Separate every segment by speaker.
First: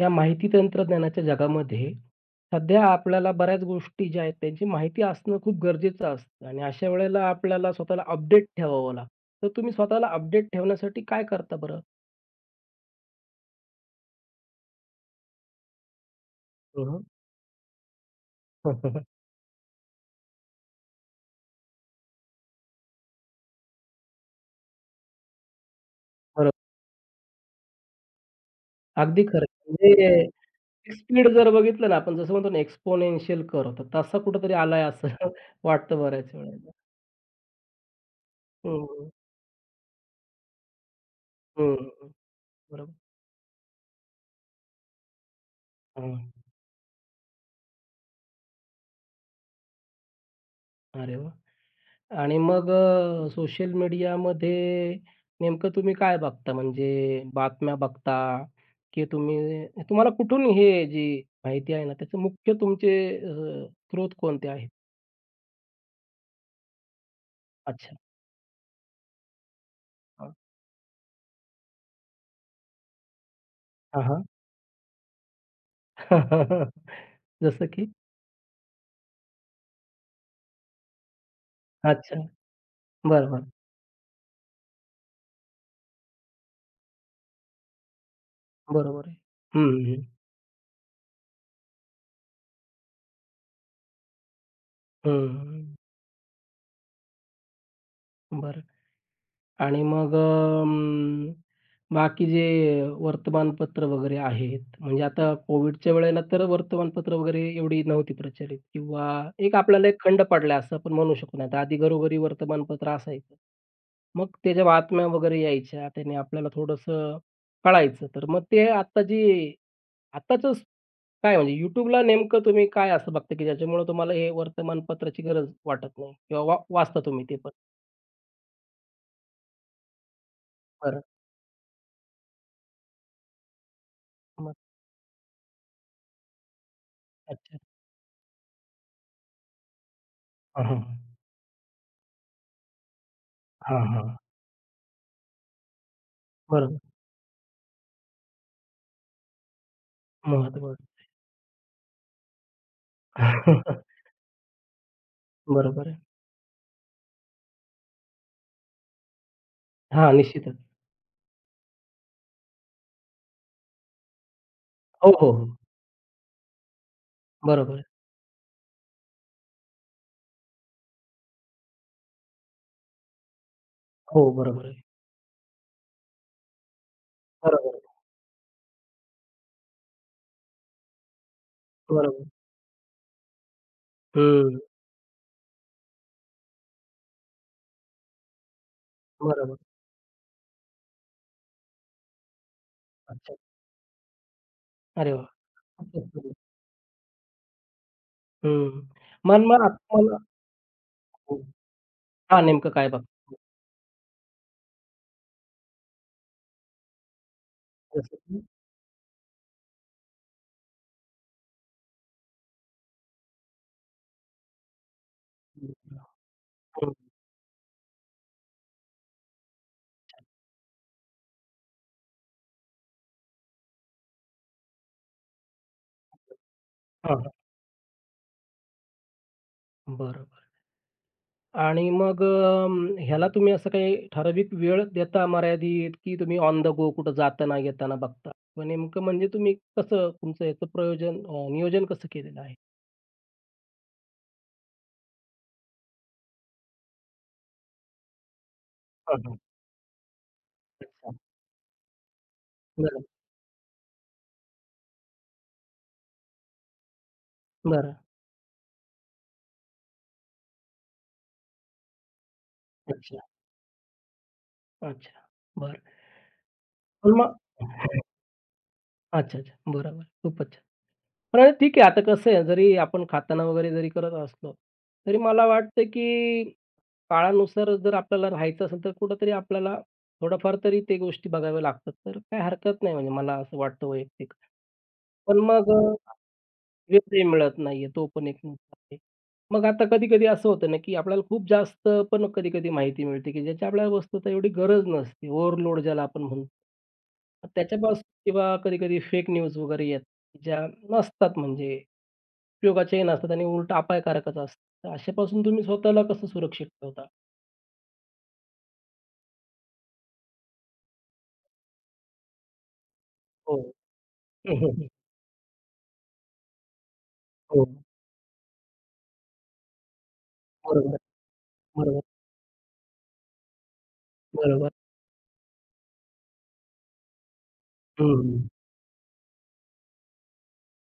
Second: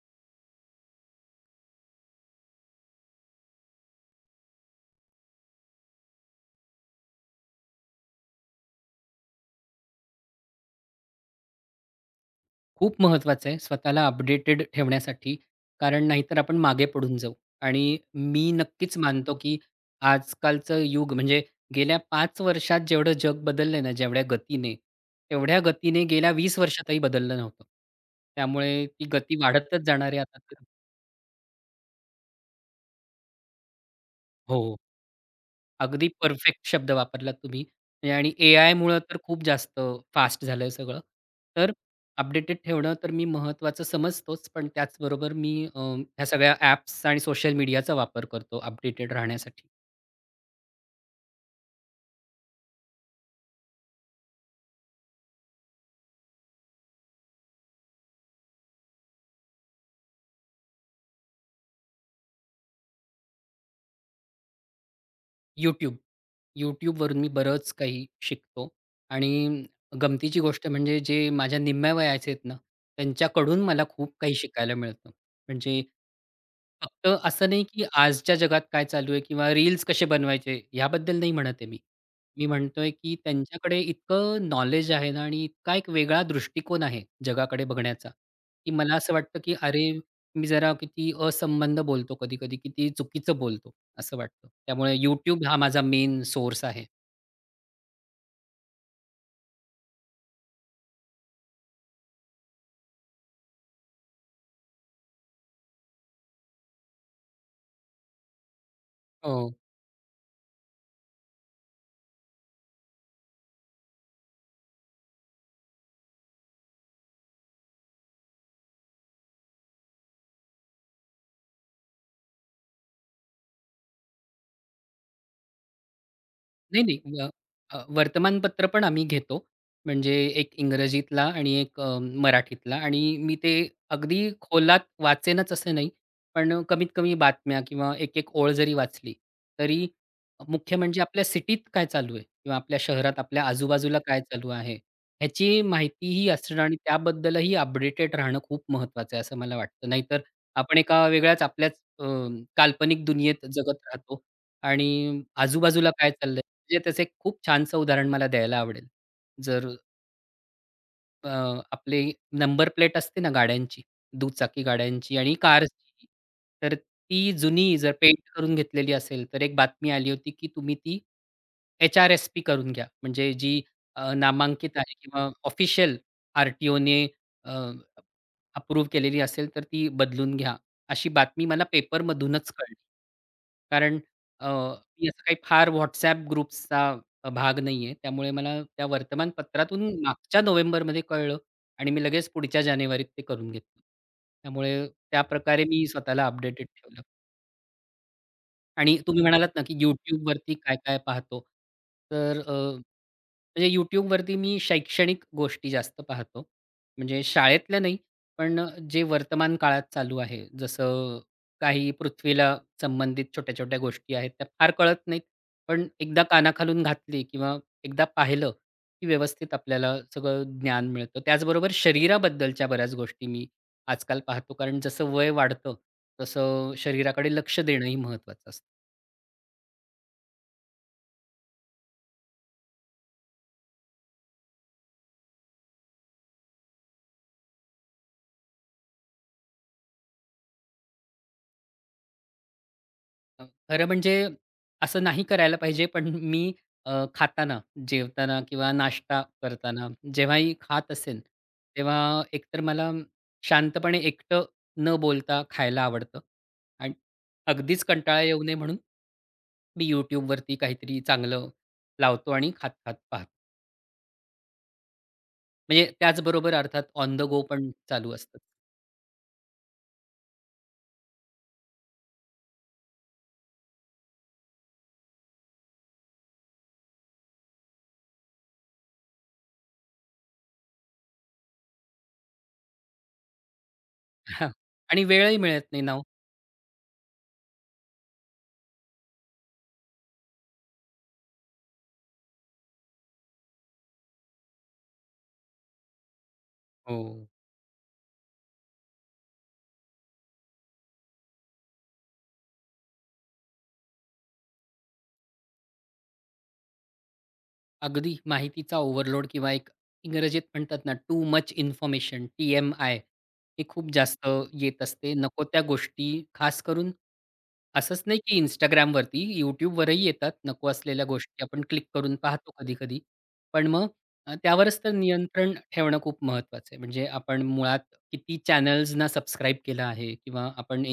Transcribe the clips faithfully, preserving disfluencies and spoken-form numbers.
Speaker 1: या माहिती तंत्रज्ञानाच्या जगामध्ये सध्या आपल्याला बऱ्याच गोष्टी ज्या आहेत त्यांची माहिती असणं खूप गरजेचं असतं आणि अशा वेळेला आपल्याला स्वतःला अपडेट ठेवावं लागतं. तर तुम्ही स्वतःला अपडेट ठेवण्यासाठी काय करता बरं?
Speaker 2: खूप महत्वाचं आहे स्वतःला अपडेटेड ठेवण्यासाठी. कारण नाहीतर आपण मागे
Speaker 1: हं, हं.
Speaker 2: पडून जाऊ. आणि मी नक्कीच मानतो, की आजकालचं युग म्हणजे गेल्या पाच वर्षात जेवढं जग बदललंय ना, जेवढ्या गतीने, तेवढ्या गतीने गेल्या
Speaker 1: बरं.
Speaker 2: वीस वर्षातही बदललं नव्हतं. त्यामुळे ती
Speaker 1: अगदी
Speaker 2: गती
Speaker 1: खरं
Speaker 2: वाढतच जाणार आहे
Speaker 1: म्हणजे
Speaker 2: आता तर.
Speaker 1: स्पीड जर बघितलं ना आपण जसं म्हणतो ना एक्स्पोनेन्शियल कर्व्ह तर तसा कुठेतरी
Speaker 2: हो.
Speaker 1: आलाय असं वाटतं
Speaker 2: अगदी
Speaker 1: बऱ्याच
Speaker 2: परफेक्ट
Speaker 1: वेळेला.
Speaker 2: शब्द वापरलात तुम्ही. म्हणजे आणि
Speaker 1: हं,
Speaker 2: एआयमुळं
Speaker 1: हं.
Speaker 2: तर खूप जास्त फास्ट झालंय सगळं. तर
Speaker 1: हं,
Speaker 2: अपडेटेड
Speaker 1: बरोबर.
Speaker 2: ठेवणं तर मी महत्त्वाचं समजतोच. पण त्याचबरोबर मी अ,
Speaker 1: हां.
Speaker 2: ह्या सगळ्या ॲप्स आणि सोशल मीडियाचा वापर करतो अपडेटेड राहण्यासाठी.
Speaker 1: अरे वाह! आणि मग सोशल मीडियामध्ये नेमकं तुम्ही काय बघता? म्हणजे बातम्या बघता की तुम्ही तुम्हाला कुठून हे जी माहिती आहे ना, त्याचे मुख्य तुमचे अ, स्रोत कोणते आहेत?
Speaker 2: YouTube. YouTubeवरून मी बरंच
Speaker 1: अच्छा.
Speaker 2: काही शिकतो. आणि
Speaker 1: हां.
Speaker 2: गमतीची गोष्ट म्हणजे जे माझ्या निम्म्या वयाचे आहेत ना, त्यांच्याकडून मला
Speaker 1: हां,
Speaker 2: खूप
Speaker 1: हां.
Speaker 2: काही शिकायला मिळतं. म्हणजे फक्त असं नाही,
Speaker 1: जसं
Speaker 2: की
Speaker 1: की?
Speaker 2: आजच्या जगात काय चालू आहे किंवा रील्स कसे बनवायचे ह्याबद्दल नाही म्हणत आहे मी.
Speaker 1: अच्छा.
Speaker 2: मी म्हणतोय, की
Speaker 1: बरं, बरं.
Speaker 2: त्यांच्याकडे इतकं नॉलेज आहे ना आणि इतका एक वेगळा दृष्टिकोन आहे जगाकडे बघण्याचा, की मला
Speaker 1: बरोबर
Speaker 2: असं
Speaker 1: आहे.
Speaker 2: वाटतं, की
Speaker 1: हं,
Speaker 2: अरे,
Speaker 1: हं.
Speaker 2: मी जरा किती असंबद्ध बोलतो कधी-कधी, किती चुकीचं बोलतो. असं वाटतं. त्यामुळे YouTube हा
Speaker 1: हं,
Speaker 2: माझा मेन सोर्स आहे.
Speaker 1: बरं. आणि मग अं, बाकी जे वर्तमानपत्र वगैरे आहेत, म्हणजे आता कोविडच्या वेळेला तर वर्तमानपत्र वगैरे एवढी नव्हती प्रचलित किंवा एक
Speaker 2: हो.
Speaker 1: आपल्याला एक खंड पडला असं आपण म्हणू शकतो. नाहीतर आधी घरोघरी वर्तमानपत्र असायचं. मग त्याच्या बातम्या वगैरे यायच्या. त्याने आपल्याला थोडंसं कळायचं. तर मग ते आता जे आत्ताचं काय म्हणजे YouTubeला नेमकं तुम्ही काय असं बघता, की ज्याच्यामुळे तुम्हाला हे वर्तमानपत्राची गरज वाटत नाही किंवा वा
Speaker 2: नाही,
Speaker 1: वाचता
Speaker 2: नाही.
Speaker 1: तुम्ही
Speaker 2: व
Speaker 1: ते पण?
Speaker 2: अ, वर्तमानपत्र पण आम्ही घेतो. म्हणजे एक
Speaker 1: बरं.
Speaker 2: इंग्रजीतला आणि एक अ, मराठीतला आणि मी ते अगदी
Speaker 1: मग
Speaker 2: खोलात वाचेनच असं नाही. पण कमीत कमी
Speaker 1: अच्छा.
Speaker 2: बातम्या किंवा एक-एक ओळ जरी वाचली, तरी
Speaker 1: हां,
Speaker 2: मुख्य
Speaker 1: हां.
Speaker 2: म्हणजे आपल्या सिटीत काय चालू आहे किंवा आपल्या शहरात आपल्या
Speaker 1: हां,
Speaker 2: आजूबाजूला
Speaker 1: हां.
Speaker 2: काय चालू आहे, ह्याची माहितीही असणं आणि
Speaker 1: बरोबर.
Speaker 2: त्याबद्दलही अपडेटेड राहणं खूप महत्त्वाचं आहे, असं मला वाटतं. नाहीतर
Speaker 1: महत्त्व
Speaker 2: आपण एका वेगळ्याच आपल्याच अ, काल्पनिक दुनियेत जगत राहतो. आणि
Speaker 1: बरोबर
Speaker 2: आजूबाजूला
Speaker 1: आहे.
Speaker 2: काय चाललंय? म्हणजे त्याचं एक खूप छानसं उदाहरण मला द्यायला आवडेल. जर
Speaker 1: हां, निश्चितच.
Speaker 2: अ, आपली नंबर प्लेट असते ना गाड्यांची, दुचाकी
Speaker 1: हो,
Speaker 2: गाड्यांची
Speaker 1: हो,
Speaker 2: आणि
Speaker 1: हो.
Speaker 2: कार्सची, तर ती
Speaker 1: बरोबर
Speaker 2: जुनी
Speaker 1: आहे.
Speaker 2: जर पेंट करून घेतलेली असेल, तर एक बातमी आली होती, की तुम्ही ती एच-आर-एस-पी करून घ्या. म्हणजे जी अ,
Speaker 1: हो, बरोबर आहे.
Speaker 2: नामांकित आहे किंवा ऑफिशियल आर-टी-ओने
Speaker 1: बरोबर आहे.
Speaker 2: अप्रूव्ह केलेली असेल तर ती बदलून घ्या. अशी बातमी मला
Speaker 1: बरोबर.
Speaker 2: पेपरमधूनच कळली. कारण अ,
Speaker 1: हं.
Speaker 2: मी असं काही फार WhatsApp ग्रुप्सचा भाग नाहीये. त्यामुळे मला त्या
Speaker 1: बरोबर.
Speaker 2: वर्तमानपत्रातून मागच्या नोव्हेंबरमध्ये कळलं आणि मी लगेच पुढच्या जानेवारीत ते
Speaker 1: अच्छा.
Speaker 2: करून घेतलं. त्यामुळे
Speaker 1: अरे वाह!
Speaker 2: त्याप्रकारे मी
Speaker 1: खूपच
Speaker 2: स्वतःला
Speaker 1: सुंदर.
Speaker 2: अपडेटेड ठेवलं.
Speaker 1: हं.
Speaker 2: आणि तुम्ही
Speaker 1: मन
Speaker 2: म्हणालात ना,
Speaker 1: मला
Speaker 2: की
Speaker 1: मला
Speaker 2: YouTubeवरती काय-काय
Speaker 1: हो.
Speaker 2: पाहतो. तर
Speaker 1: हां,
Speaker 2: अ,
Speaker 1: नेमकं काय बघता?
Speaker 2: म्हणजे YouTubeवरती मी शैक्षणिक गोष्टी जास्त पाहतो. म्हणजे शाळेतल्या नाही,
Speaker 1: जसं की
Speaker 2: पण जे वर्तमान काळात चालू आहे. जसं काही पृथ्वीला संबंधित छोट्या-छोट्या गोष्टी आहेत, त्या फार कळत नाहीत. पण
Speaker 1: हं.
Speaker 2: एकदा कानाखालून घातली किंवा एकदा पाहिलं, की व्यवस्थित आपल्याला सगळं ज्ञान मिळतं. त्याचबरोबर शरीराबद्दलच्या बऱ्याच गोष्टी मी आजकाल पाहतो. कारण जसं वय वाढतं, तसं
Speaker 1: हां, हां.
Speaker 2: शरीराकडे लक्ष देणंही महत्त्वाचं असतं.
Speaker 1: बरोबर आणि मग अ, ह्याला तुम्ही असं काही ठराविक वेळ देता मर्यादित, की तुम्ही ऑन द गो कुठं जाताना, येताना बघता? मग नेमकं म्हणजे तुम्ही कसं तुमचं याचं प्रयोजन अ, नियोजन कसं केलेलं आहे?
Speaker 2: अ, खरं म्हणजे असं नाही करायला पाहिजे, पण मी अ, खाताना, जेवताना किंवा
Speaker 1: हां,
Speaker 2: नाश्ता
Speaker 1: हां.
Speaker 2: करताना जेव्हाही खात
Speaker 1: अच्छा.
Speaker 2: असेन, तेव्हा एकतर मला
Speaker 1: बरं,
Speaker 2: शांतपणे एकटं न बोलता खायला आवडतं आणि अगदीच
Speaker 1: बरं.
Speaker 2: कंटाळा येऊ नये म्हणून मी YouTubeवरती काहीतरी चांगलं लावतो आणि खात-खात
Speaker 1: अच्छा,
Speaker 2: पाहतो.
Speaker 1: अच्छा. बरं.
Speaker 2: म्हणजे त्याचबरोबर अर्थात
Speaker 1: पण
Speaker 2: ऑन द गो
Speaker 1: मग
Speaker 2: पण चालू असतं.
Speaker 1: अच्छा, अच्छा. बरोबर. खूपच छान. पण ठीक आहे. आता कसं आहे, जरी आपण खाताना वगैरे जरी करत असलो, तरी मला वाटतं की काळानुसार जर आपल्याला राहायचं असेल, तर कुठेतरी आपल्याला थोडंफार तरी ते गोष्टी बघाव्या लागतात. तर काही हरकत नाही म्हणजे मला असं वाटतं वैयक्तिक.
Speaker 2: आणि वेळही
Speaker 1: पण
Speaker 2: मिळत
Speaker 1: मग अ
Speaker 2: नाही ना हो.
Speaker 1: वेळही मिळत नाहीये, तो पण एक मुद्दा आहे. मग आता कधी-कधी असं होतं ना, की आपल्याला खूप जास्त पण कधी-कधी माहिती मिळते, की ज्याची आपल्याला वस्तुतः एवढी गरज नसते. ओव्हरलोड ज्याला आपण म्हणतो.
Speaker 2: हो.
Speaker 1: मग त्याच्यापासून किंवा कधी-कधी फेक न्यूज वगैरे येतात, ज्या नसतात म्हणजे उपयोगाच्याही नसतात आणि उलट अपायकारकच असतात. तर अशापासून तुम्ही स्वतःला कसं सुरक्षित ठेवता?
Speaker 2: अगदी माहितीचा ओव्हरलोड किंवा एक इंग्रजीत म्हणतात ना, टू मच इन्फॉर्मेशन टी-एम-आय
Speaker 1: हो.
Speaker 2: हे खूप जास्त येत असते. नको त्या गोष्टी खास करून
Speaker 1: हं, हो.
Speaker 2: असंच नाही की Instagramवरती, YouTubeवरही येतात नको
Speaker 1: बरोबर,
Speaker 2: असलेल्या गोष्टी आपण क्लिक
Speaker 1: बरोबर,
Speaker 2: करून पाहतो कधी-कधी. पण मग अ,
Speaker 1: बरोबर.
Speaker 2: त्यावरच तर नियंत्रण ठेवणं खूप महत्त्वाचं आहे. म्हणजे आपण मुळात किती
Speaker 1: हं,
Speaker 2: चॅनल्सना सबस्क्राईब केलं आहे किंवा आपण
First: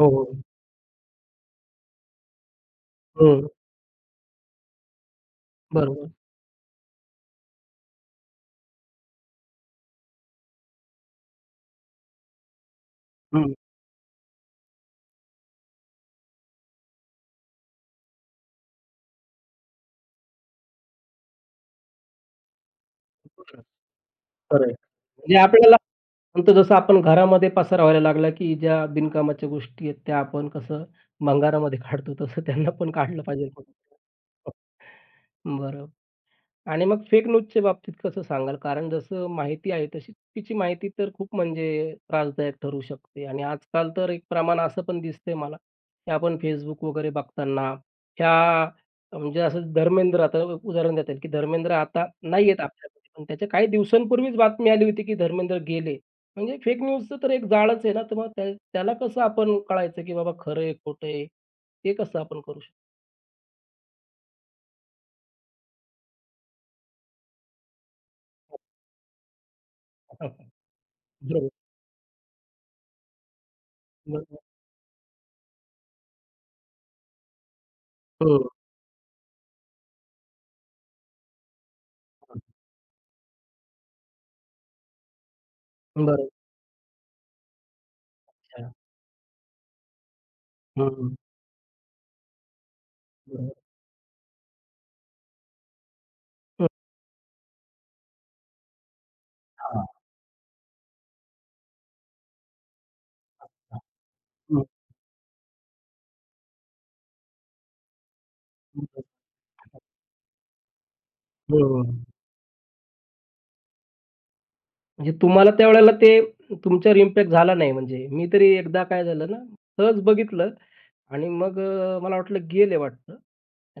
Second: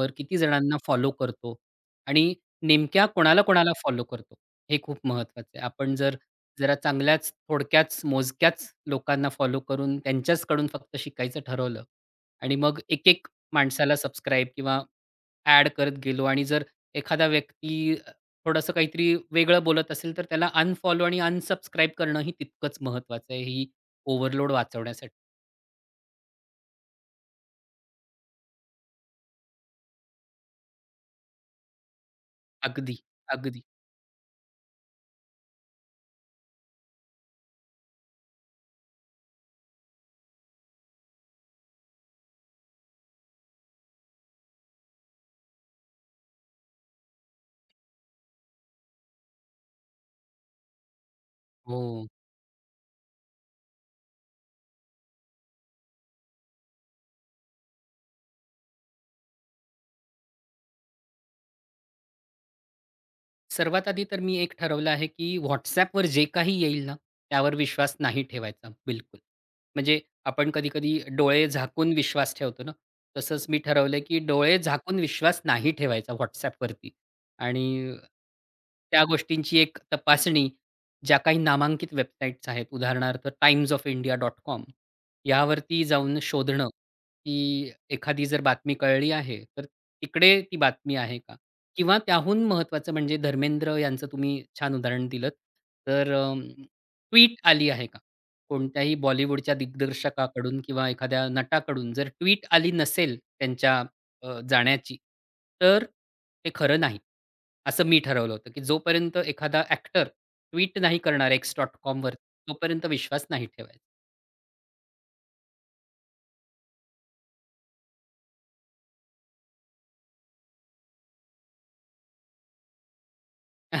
Speaker 1: हो,
Speaker 2: किती
Speaker 1: हो.
Speaker 2: जणांना फॉलो करतो आणि नेमक्या
Speaker 1: हं.
Speaker 2: कोणाला-कोणाला फॉलो करतो हे खूप महत्त्वाचं आहे. आपण
Speaker 1: बरोबर.
Speaker 2: जर जरा चांगल्याच, थोडक्याच, मोजक्याच लोकांना फॉलो करून त्यांच्याचकडून फक्त शिकायचं ठरवलं आणि मग एक-एक
Speaker 1: हं.
Speaker 2: माणसाला सबस्क्राईब किंवा ॲड करत गेलो आणि जर एखादा व्यक्ती अ, थोडंसं काहीतरी वेगळं बोलत असेल, तर त्याला अनफॉलो आणि अनसबस्क्राईब करणंही तितकंच महत्त्वाचं आहे, ही ओव्हरलोड
Speaker 1: खरं आहे.
Speaker 2: वाचवण्यासाठी.
Speaker 1: म्हणजे आपल्याला नंतर जसं आपण घरामध्ये पसार व्हायला लागला, की ज्या बिनकामाच्या गोष्टी आहेत, त्या आपण कसं भंगारामध्ये काढतो, तसं त्यांना पण
Speaker 2: अगदी,
Speaker 1: काढलं पाहिजे.
Speaker 2: अगदी.
Speaker 1: बरोबर. आणि मग फेक न्यूजच्या बाबतीत कसं सांगाल? कारण जसं माहिती आहे तशी चुकीची माहिती तर खूप म्हणजे त्रासदायक ठरू शकते आणि आजकाल तर एक प्रमाण असं पण दिसतंय मला, की आपण Facebook वगैरे बघताना ह्या म्हणजे असं धर्मेंद्र आता उदाहरण देता येईल, की धर्मेंद्र
Speaker 2: हो.
Speaker 1: आता नाही आहेत आपल्याकडे, पण त्याच्या काही दिवसांपूर्वीच बातमी आली होती, की धर्मेंद्र गेले. म्हणजे फेक न्यूजचं तर एक जाळच आहे ना, तर मग त्या त्याला कसं आपण कळायचं, की बाबा खरं आहे, खोटं आहे? ते कसं आपण करू शकतो?
Speaker 2: सर्वात आधी तर मी एक ठरवलं आहे, की WhatsAppवर जे काही येईल ना, त्यावर विश्वास नाही ठेवायचा बिलकुल. म्हणजे आपण कधी-कधी डोळे
Speaker 1: बरोबर.
Speaker 2: झाकून विश्वास ठेवतो ना, तसंच मी ठरवलं, की
Speaker 1: बरोबर.
Speaker 2: डोळे झाकून विश्वास नाही ठेवायचा WhatsAppवरती आणि
Speaker 1: हं,
Speaker 2: त्या गोष्टींची एक तपासणी ज्या काही नामांकित
Speaker 1: हं.
Speaker 2: वेबसाईट्स आहेत, उदाहरणार्थ Times of India dot com यावरती जाऊन शोधणं, की एखादी जर बातमी कळली आहे, तर तिकडे ती बातमी
Speaker 1: हं,
Speaker 2: आहे का? किंवा त्याहून महत्त्वाचं म्हणजे
Speaker 1: बरोबर.
Speaker 2: धर्मेंद्र यांचं तुम्ही छान उदाहरण दिलंत. तर अ, ट्वीट आली आहे का? कोणत्याही बॉलिवूडच्या
Speaker 1: हां,
Speaker 2: दिग्दर्शकाकडून किंवा एखाद्या नटाकडून जर ट्वीट आली नसेल
Speaker 1: हां.
Speaker 2: त्यांच्या अ,
Speaker 1: हं,
Speaker 2: जाण्याची, तर ते खरं नाही. असं मी ठरवलं होतं, की
Speaker 1: हं.
Speaker 2: जोपर्यंत एखादा एक्टर ट्वीट नाही करणार
Speaker 1: बरोबर.
Speaker 2: X.comवर तोपर्यंत विश्वास नाही ठेवायचा.
Speaker 1: म्हणजे तुम्हाला त्यावेळेला ते तुमच्यावर इम्पॅक्ट झाला नाही म्हणजे. मी तरी एकदा काय झालं ना, सहज बघितलं आणि मग अ, मला वाटलं गेले वाटतं.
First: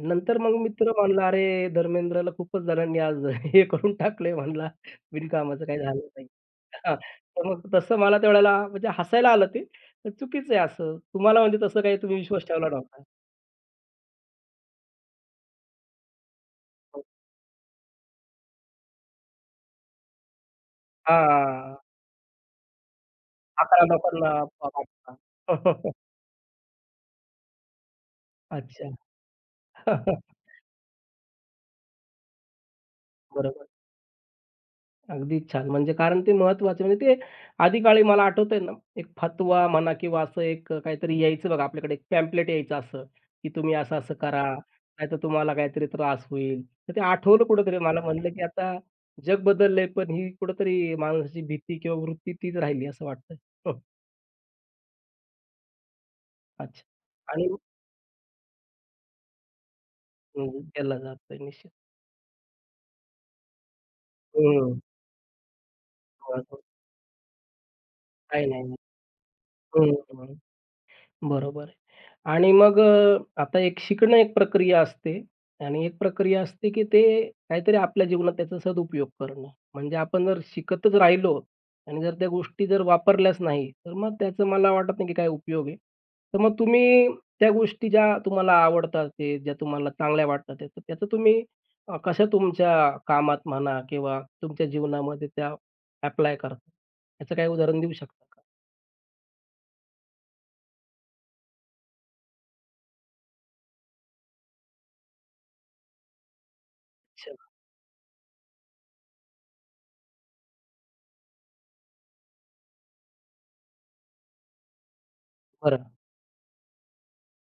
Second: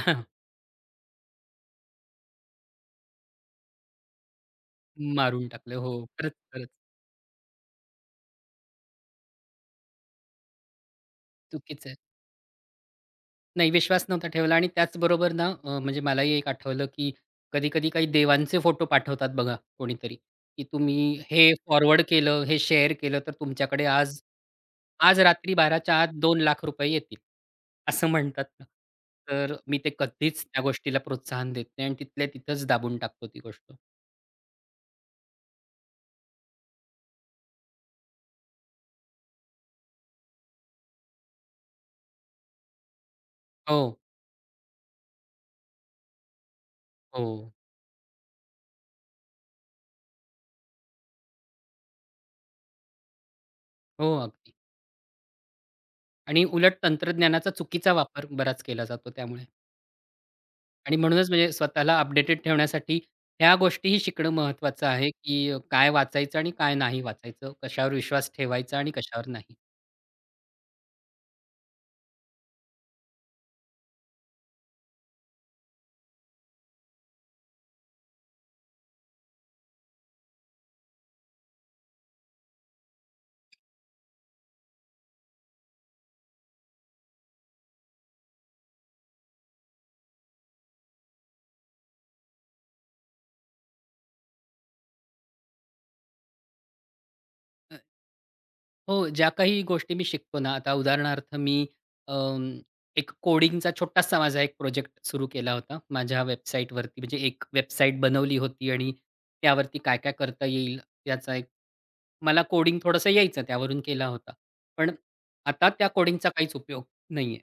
Speaker 1: नंतर मग मित्र म्हणला, "अरे, धर्मेंद्रला खूपच जणांनी आज हे करून टाकलंय" म्हणला,
Speaker 2: मारून
Speaker 1: "बिनकामाचं
Speaker 2: टाकलं.
Speaker 1: काही झालं
Speaker 2: हो,
Speaker 1: नाही."
Speaker 2: खरंच, खरंच.
Speaker 1: हां, तर मग तसं मला त्यावेळेला म्हणजे हसायला आलं ते. तर चुकीचं आहे असं. तुम्हाला म्हणजे तसं
Speaker 2: चुकीचं
Speaker 1: काही
Speaker 2: आहे.
Speaker 1: तुम्ही विश्वास ठेवला नव्हता.
Speaker 2: नाही विश्वास नव्हता ठेवला आणि त्याचबरोबर ना अ, म्हणजे मलाही एक आठवलं, की कधी-कधी काही देवांचे फोटो पाठवतात बघा कोणीतरी, की तुम्ही हे
Speaker 1: हां,
Speaker 2: फॉरवर्ड केलं, हे शेअर केलं तर
Speaker 1: अकरा
Speaker 2: तुमच्याकडे आज
Speaker 1: लोकांना पाठवा.
Speaker 2: आज रात्री बाराच्या आत दोन लाख रुपये येतील, असं म्हणतात ना.
Speaker 1: अच्छा.
Speaker 2: तर मी ते कधीच त्या गोष्टीला प्रोत्साहन देत नाही आणि तिथल्या तिथंच दाबून टाकतो ती
Speaker 1: बरोबर.
Speaker 2: गोष्ट.
Speaker 1: अगदी छान. म्हणजे कारण ते महत्त्वाचं म्हणजे ते आधी काळी मला आठवतंय ना, एक फतवा म्हणा किंवा असं एक अ, काहीतरी यायचं बघा आपल्याकडे एक पॅम्पलेट यायचं असं, की तुम्ही
Speaker 2: हो,
Speaker 1: असं-असं करा, नाहीतर तुम्हाला काहीतरी त्रास होईल. तर ते
Speaker 2: हो,
Speaker 1: आठवलं कुठेतरी मला म्हणलं, की आता जग बदललंय, पण ही कुठेतरी माणसाची भीती किंवा वृत्ती तीच राहिली असं वाटतंय. हं,
Speaker 2: हो, अगदी. आणि उलट
Speaker 1: अच्छा. आणि
Speaker 2: तंत्रज्ञानाचा चुकीचा वापर बराच केला जातो त्यामुळे.
Speaker 1: हं, केला
Speaker 2: आणि म्हणूनच
Speaker 1: जातोय
Speaker 2: म्हणजे
Speaker 1: निषेध.
Speaker 2: स्वतःला अपडेटेड ठेवण्यासाठी ह्या गोष्टीही शिकणं
Speaker 1: हं.
Speaker 2: महत्त्वाचं आहे, की काय वाचायचं आणि काय नाही वाचायचं? कशावर विश्वास
Speaker 1: काही नाही.
Speaker 2: ठेवायचा आणि कशावर नाही?
Speaker 1: हं. बरोबर आहे. आणि मग अ, आता एक शिकणं एक प्रक्रिया असते आणि एक प्रक्रिया असते, की ते काहीतरी आपल्या जीवनात त्याचा सदुपयोग करणं. म्हणजे आपण जर शिकतच राहिलो आणि जर त्या गोष्टी जर वापरल्याच नाही, तर मग त्याचा मला वाटत नाही, की काय उपयोग आहे. तर मग तुम्ही त्या गोष्टी ज्या तुम्हाला आवडतात, ते ज्या तुम्हाला चांगल्या वाटतात, त्या तर त्याचं तुम्ही अ, कशा तुमच्या कामात म्हणा किंवा तुमच्या जीवनामध्ये त्या ॲप्लाय करता? याचं काही उदाहरण देऊ शकता का?
Speaker 2: हो, ज्या काही गोष्टी मी शिकतो ना, आता उदाहरणार्थ मी अं, एक कोडिंगचा छोटासा माझा एक प्रोजेक्ट सुरू केला होता माझ्या वेबसाईटवरती. म्हणजे
Speaker 1: अच्छा.
Speaker 2: एक वेबसाईट बनवली होती आणि त्यावरती काय-काय करता येईल याचा एक मला कोडिंग थोडंसं यायचं त्यावरून केला होता. पण आता
Speaker 1: बरं,
Speaker 2: त्या कोडिंगचा काहीच उपयोग नाहीये.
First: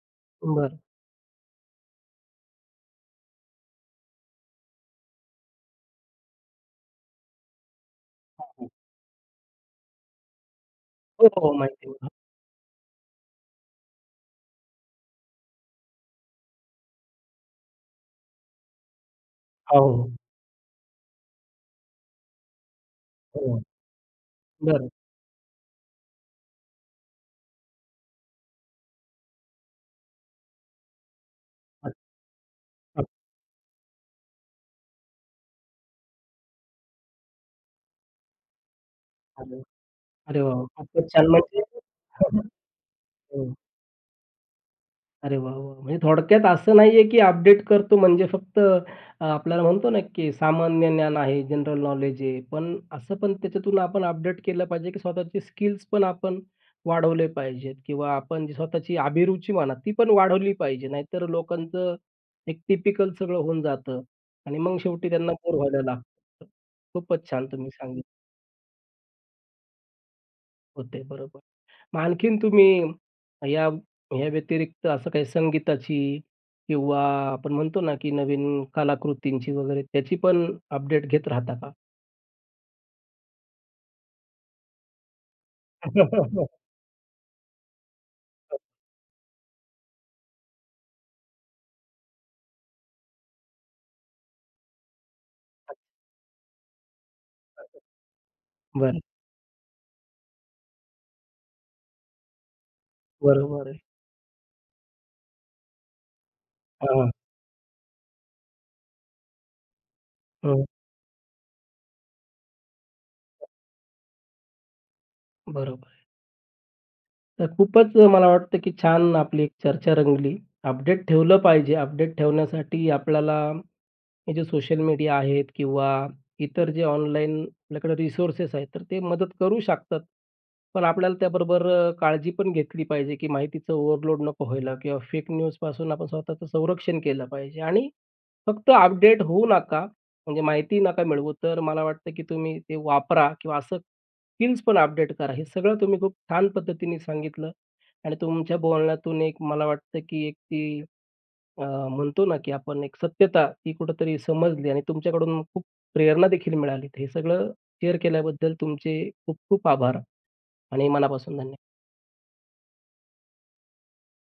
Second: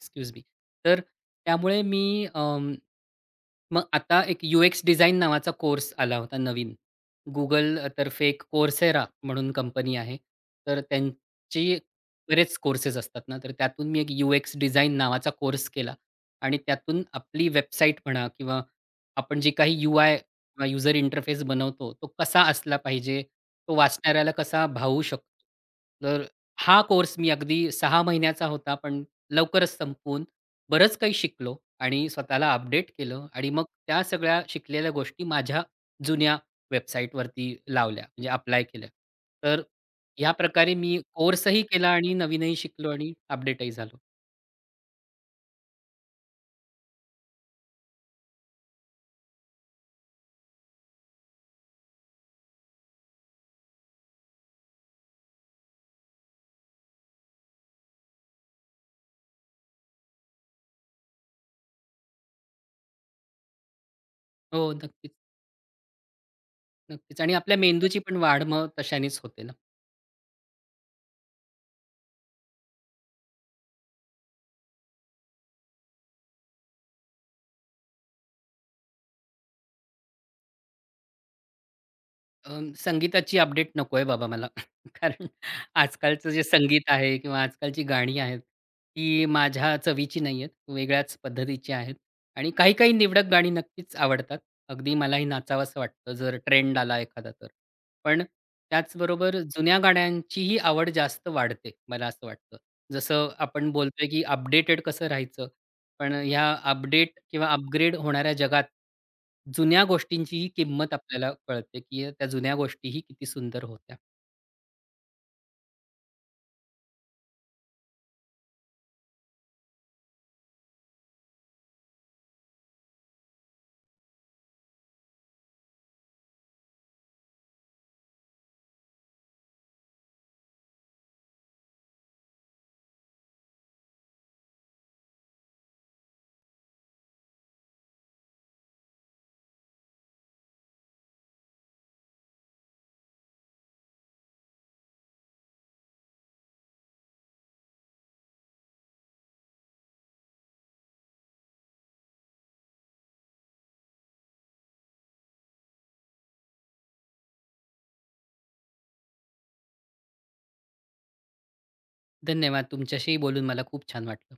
Speaker 2: Excuse me.
Speaker 1: बरं.
Speaker 2: तर त्यामुळे मी मग आता एक यू-एक्स डिझाइन नावाचा कोर्स आला होता नवीन. Google तर्फे एक Coursera म्हणून कंपनी आहे. तर
Speaker 1: हो, हो.
Speaker 2: त्यांची
Speaker 1: माहिती आहे.
Speaker 2: बरेच कोर्सेस असतात ना, तर त्यातून मी एक यू-एक्स डिझाइन नावाचा कोर्स केला आणि त्यातून आपली वेबसाईट म्हणा किंवा आपण जे काही
Speaker 1: हो, हो.
Speaker 2: यू-आय किंवा यूजर इंटरफेस बनवतो, तो कसा असला पाहिजे,
Speaker 1: हो, हो.
Speaker 2: तो वाचणाऱ्याला कसा
Speaker 1: बरं.
Speaker 2: भावू शकतो. तर हा कोर्स मी अगदी सहा महिन्याचा होता, पण लवकरच संपवून बरंच काही शिकलो
Speaker 1: अच्छा.
Speaker 2: आणि स्वतःला अपडेट केलं आणि मग त्या सगळ्या शिकलेल्या गोष्टी माझ्या जुन्या वेबसाईटवरती लावल्या, म्हणजे अप्लाय केल्या.
Speaker 1: अरे
Speaker 2: तर या
Speaker 1: अरे वाह!
Speaker 2: प्रकारे मी
Speaker 1: खूपच छान
Speaker 2: कोर्सही
Speaker 1: म्हणजे
Speaker 2: केला आणि नवीनही शिकलो आणि
Speaker 1: हो.
Speaker 2: अपडेटही झालो.
Speaker 1: अरे वाह, वाह! म्हणजे थोडक्यात असं नाहीये, की अपडेट करतो म्हणजे फक्त अ, आपल्याला म्हणतो ना, की सामान्य ज्ञान आहे, जनरल नॉलेज आहे. पण असं पण त्याच्यातून आपण अपडेट केलं पाहिजे, की स्वतःचे स्किल्स पण आपण वाढवले पाहिजेत किंवा आपण जी स्वतःची अभिरुची म्हणा, ती पण वाढवली पाहिजे. नाहीतर लोकांचं एक टिपिकल सगळं होऊन जातं आणि
Speaker 2: हो,
Speaker 1: मग शेवटी
Speaker 2: नक्कीच,
Speaker 1: त्यांना बोर व्हायला लागतं.
Speaker 2: नक्कीच
Speaker 1: खूपच
Speaker 2: आणि
Speaker 1: छान
Speaker 2: आपल्या
Speaker 1: तुम्ही
Speaker 2: मेंदूची
Speaker 1: सांगितलं.
Speaker 2: पण वाढ मग तशानेच होते ना.
Speaker 1: होते, बरोबर. मग आणखीन तुम्ही या या व्यतिरिक्त असं काही संगीताची किंवा आपण म्हणतो ना, की नवीन कलाकृतींची वगैरे त्याची पण अपडेट घेत राहता का?
Speaker 2: अं, संगीताची अपडेट नको आहे बाबा मला. कारण आजकालचं जे संगीत आहे किंवा आजकालची गाणी आहेत, ती माझ्या चवीची नाही आहेत. वेगळ्याच पद्धतीची आहेत आणि काही-काही निवडक गाणी नक्कीच आवडतात. अगदी मलाही नाचावसं वाटतं जर ट्रेंड आला एखादा तर. पण
Speaker 1: बरं,
Speaker 2: त्याचबरोबर जुन्या गाण्यांचीही आवड जास्त वाढते, मला असं वाटतं. जसं
Speaker 1: बरोबर
Speaker 2: आपण
Speaker 1: आहे.
Speaker 2: बोलतोय की अपडेटेड कसं राहायचं पण ह्या
Speaker 1: हां,
Speaker 2: अपडेट किंवा अपग्रेड होणाऱ्या जगात, जुन्या गोष्टींचीही
Speaker 1: हं.
Speaker 2: किंमत आपल्याला कळते, की त्या जुन्या गोष्टीही किती सुंदर होत्या.
Speaker 1: बरोबर. तर खूपच मला वाटतं, की छान आपली एक चर्चा रंगली. अपडेट ठेवलं पाहिजे. अपडेट ठेवण्यासाठी आपल्याला हे जे सोशल मीडिया आहेत किंवा इतर जे ऑनलाईन आपल्याकडे रिसोर्सेस आहेत, तर ते मदत करू शकतात. पण आपल्याला त्याबरोबर अ, काळजी पण घेतली पाहिजे, की माहितीचं ओव्हरलोड नको व्हायला किंवा फेक न्यूजपासून आपण स्वतःचं संरक्षण केलं पाहिजे आणि फक्त अपडेट होऊ नका, म्हणजे माहिती नका मिळवू. तर मला वाटतं, की तुम्ही ते वापरा किंवा असं स्किल्स पण अपडेट करा. हे सगळं तुम्ही खूप छान पद्धतीने सांगितलं आणि तुमच्या बोलण्यातून एक मला वाटतं, की एक ती अ, म्हणतो ना, की आपण एक सत्यता ती कुठेतरी समजली आणि तुमच्याकडून खूप प्रेरणा देखील मिळाली. तर हे सगळं शेअर केल्याबद्दल तुमचे खूप खूप आभार आणि मनापासून धन्यवाद.
Speaker 2: धन्यवाद. तुमच्याशी बोलून मला खूप छान वाटलं.